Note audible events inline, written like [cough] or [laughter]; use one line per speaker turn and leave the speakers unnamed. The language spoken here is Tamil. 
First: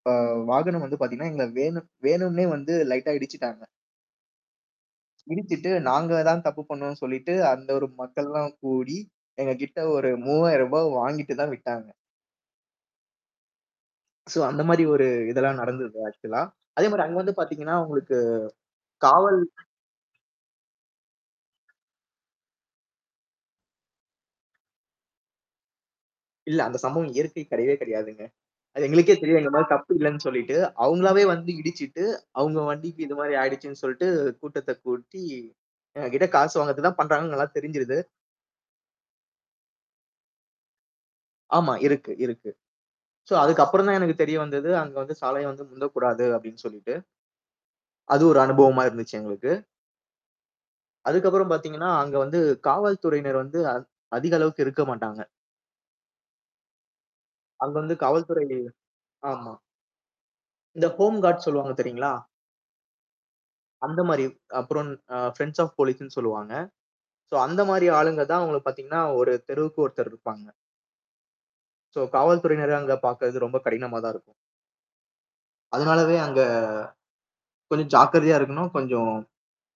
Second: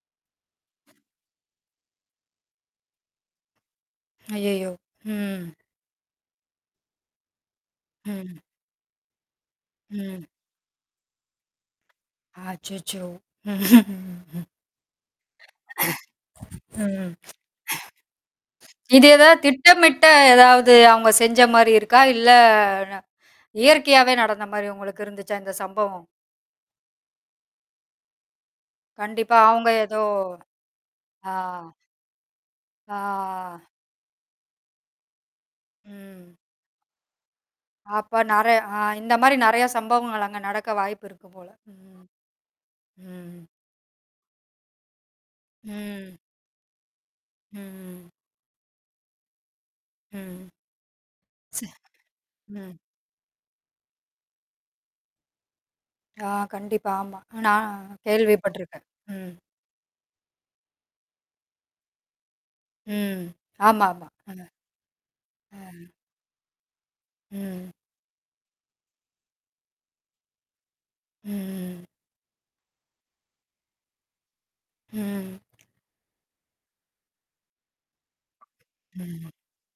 ஆ வாகனம் வந்து பார்த்தீங்கன்னா எங்கள வேணும் வேணுன்னே வந்து லைட்டா இடிச்சுட்டாங்க.
அய்யயோ! ம்.
இடிச்சிட்டு, நாங்க தான் தப்பு பண்ணோன்னு சொல்லிட்டு அந்த ஒரு மக்கள்
ம்.
எல்லாம் கூடி, எங்க கிட்ட ஒரு
ம்.
ரூ.3000 வாங்கிட்டு தான் விட்டாங்க.
அச்சச்சோ! ம்ஹம்,
சோ,
ம்.
அந்தமாரி ஒரு இதெல்லாம் நடந்தது ஆக்ஸூலா. அதேமாரி
[coughs] ம்.
அங்க வந்து பார்த்தீங்கன்னா, உங்களுக்கு
இது ஏதாவது
காவல்
திட்டமிட்ட எதாவது அவுங்க செஞ்சமாரி இருக்கா? இல்ல இயற்கையாவே நடந்தமாரி உங்களுக்கு இருந்துச்சா, இந்த சம்பவம்?
இல்ல, அந்த சம்பவம் இயற்கை கிடையவே கிடையாதுங்க. அது எங்களுக்கே
கண்டிப்பா,
தெரியும், எங்க மேல
அவுங்க
தப்பு
ஏதோ
இல்லன்னு சொல்லிட்டு, அவுங்களாகவே
ஆ.
வந்து இடிச்சிட்டு, அவுங்க வண்டிக்கு இதுமாரி
ஆ.
ஆயிடுச்சுன்னு சொல்ட்டு கூட்டத்த கூட்டி, எங்கக்கிட்ட
ம்.
காசு வாங்குவதற்கு தான் பண்றாங்கன்னு நல்லா தெரிஞ்சிருது.
அப்ப நிறைய ஆ, இந்தமாரி நிறைய சம்பவங்கள் அங்க நடக்க வாய்ப்பு இருக்கு போல.
ஆமா,
ம்.
இருக்கு, இருக்கு. சோ,
ம்.
அதுக்கு அப்புறம் தான் எனக்கு தெரிய வந்தது. அங்க வந்து சாலைய வந்து
ம்.
முந்தக்கூடாது அப்பிடின்னு சொல்லிட்டு.
ம்.
அது ஒரு அனுபவமா இருந்துச்சு எங்களுக்கு.
ம். [unintelligible] ம்.
அதுக்கு அப்புறம் பாத்தீங்கன்னா, அங்க
[unintelligible]
வந்து
ம்.
காவல்துறையினர் வந்து, அதி அதிக அளவுக்கு இருக்க மாட்டாங்க.
ஆ, கண்டிப்பா. ஆமா, நான்
அங்க வந்து காவல்துறையில,
கேள்விப்பட்டிருக்கேன். ம்.
ஆமா. இந்த ஹோம் கார்ட்ஸ் சொல்லுவாங்க தெரியுங்களா?
ம். ஆமாமா.
அந்தமாரி.
ம்.
அப்புறம் அ ஃபிரெண்ட்ஸ் ஆஃப்
ம்.
போலீஸ்ன்னு சொல்லுவாங்க. சோ,
ம்.
அந்தமாரி ஆளுங்க தான் அவுங்கள பாத்தீங்கன்னா, 1 தெருவுக்கு ஒருத்தர் இருப்பாங்க.
ம், ம், ம்.
சோ, காவல்துறையினர அங்க பார்க்கிறது ரொம்ப கடினமாக தான் இருக்கும்.
ம், ம்.
அதனாலவே அங்க, கொஞ்சம் ஜாக்கிரதையா இருக்கணும், கொஞ்சம்
ம்.